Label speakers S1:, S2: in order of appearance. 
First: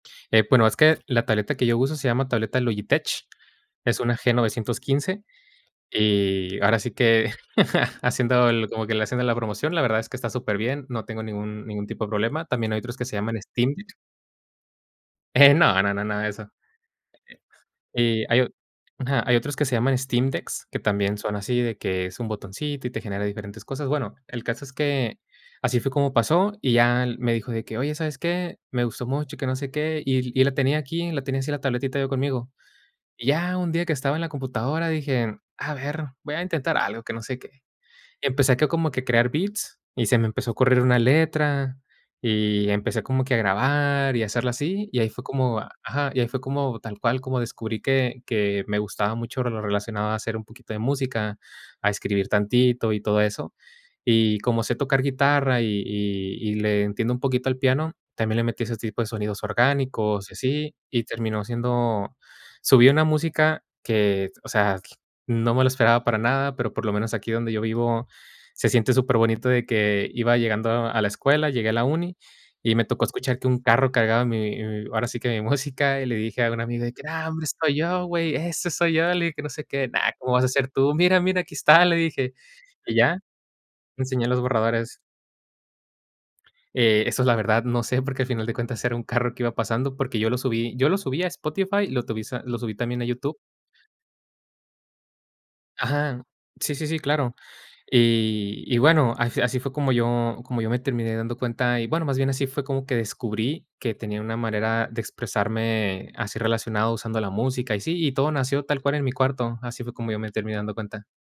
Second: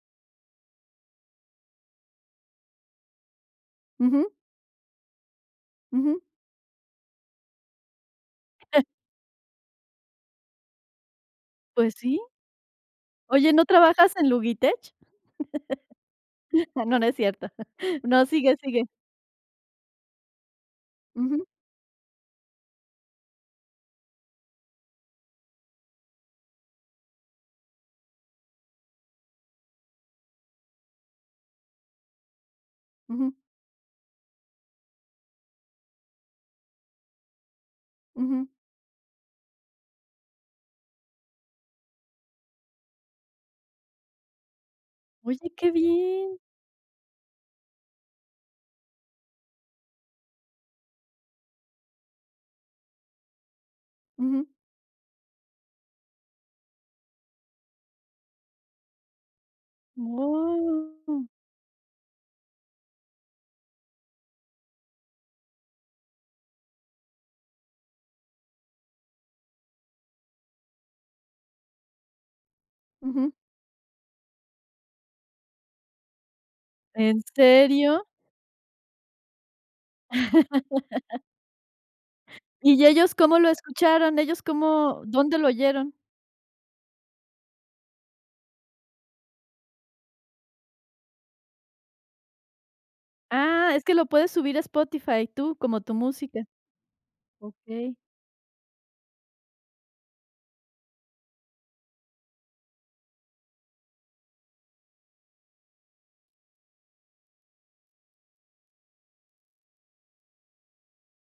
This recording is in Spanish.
S1: Eh, bueno, es que la tableta que yo uso se llama tableta Logitech, es una
S2: Ujú.
S1: G915,
S2: Ujú.
S1: eh, y ahora sí que haciendo el como que le hacen de la promoción, la verdad es que está superbién, no tengo ningún ningún
S2: Pues
S1: tipo de
S2: sí.
S1: problema. También hay otros que se llaman
S2: Oye, ¿no
S1: Steam
S2: trabajas en Logitech?
S1: Eh, no, no, nada de eso.
S2: Ah, no, no es cierto.
S1: Eh,
S2: No,
S1: y hay o
S2: sigue, sigue.
S1: ajá, hay otros que se llaman Steam Decks, que también son
S2: Ujú.
S1: así de que es un botoncito y te genera diferentes cosas. Bueno, el caso es que así fue como pasó y ya él me dijo de que: "Oye, ¿sabes qué? Me gustó mucho, que no sé qué", y l y la tenía aquí, la tenía así la tabletita yo conmigo. Y
S2: Ujú.
S1: ya un día que estaba en la computadora, dije: "A ver, voy a intentar algo", que no sé qué.
S2: Ujú.
S1: Empecé acá como que crear beats y se me empezó a ocurrir una letra y empecé como que a grabar y hacerla así, y ahí fue
S2: Oye,
S1: como
S2: ¡qué
S1: ajá, y ahí
S2: bien!
S1: fue como tal cual como descubrí que que me gustaba mucho lo relacionado a hacer un poquito de música, a escribir tantito y todo eso. Y
S2: Ujú.
S1: como sé tocar guitarra y y y le entiendo un poquito al piano, también le metí ese tipo de sonidos orgánicos y así, y
S2: ¡Guau!
S1: terminó siendo subí una música que, o sea, no me lo esperaba para nada, pero por lo menos aquí donde yo vivo se siente superbonito de que iba llegando a la escuela, llegué a la uni y me tocó
S2: Ujú.
S1: escuchar que un carro cargaba mi y ahora sí que mi música y le dije a un amigo de que:
S2: ¿En
S1: "¡Ah! ¿Dónde estoy
S2: serio?
S1: yo güey? Ese soy yo", le dije, que no sé qué, "no, ¿cómo vas a ser tú? 'Mira, mira, aquí está'", le dije
S2: ¿Y
S1: y ya,
S2: ellos cómo lo
S1: le
S2: escucharon?
S1: enseñé los
S2: ¿Ellos
S1: borradores.
S2: cómo? ¿Dónde lo oyeron?
S1: Eh, eso, la verdad, no sé, porque a final de cuentas era un carro que iba pasando, porque yo lo subí yo lo subí a Spotify y lo tubí lo subí también a YouTube.
S2: Ah, es que lo puedes subir a Spotify tú, como tu
S1: Ajá,
S2: música.
S1: sí, sí, sí, claro.
S2: Okey.
S1: Y y bueno, al fi así fue como yo como yo me terminé dando cuenta y, bueno, más bien así fue como que descubrí que tenía una manera de expresarme así relacionado usando la música y sí, y todo nació tal cual en mi cuarto, así fue como yo me terminé dando cuenta.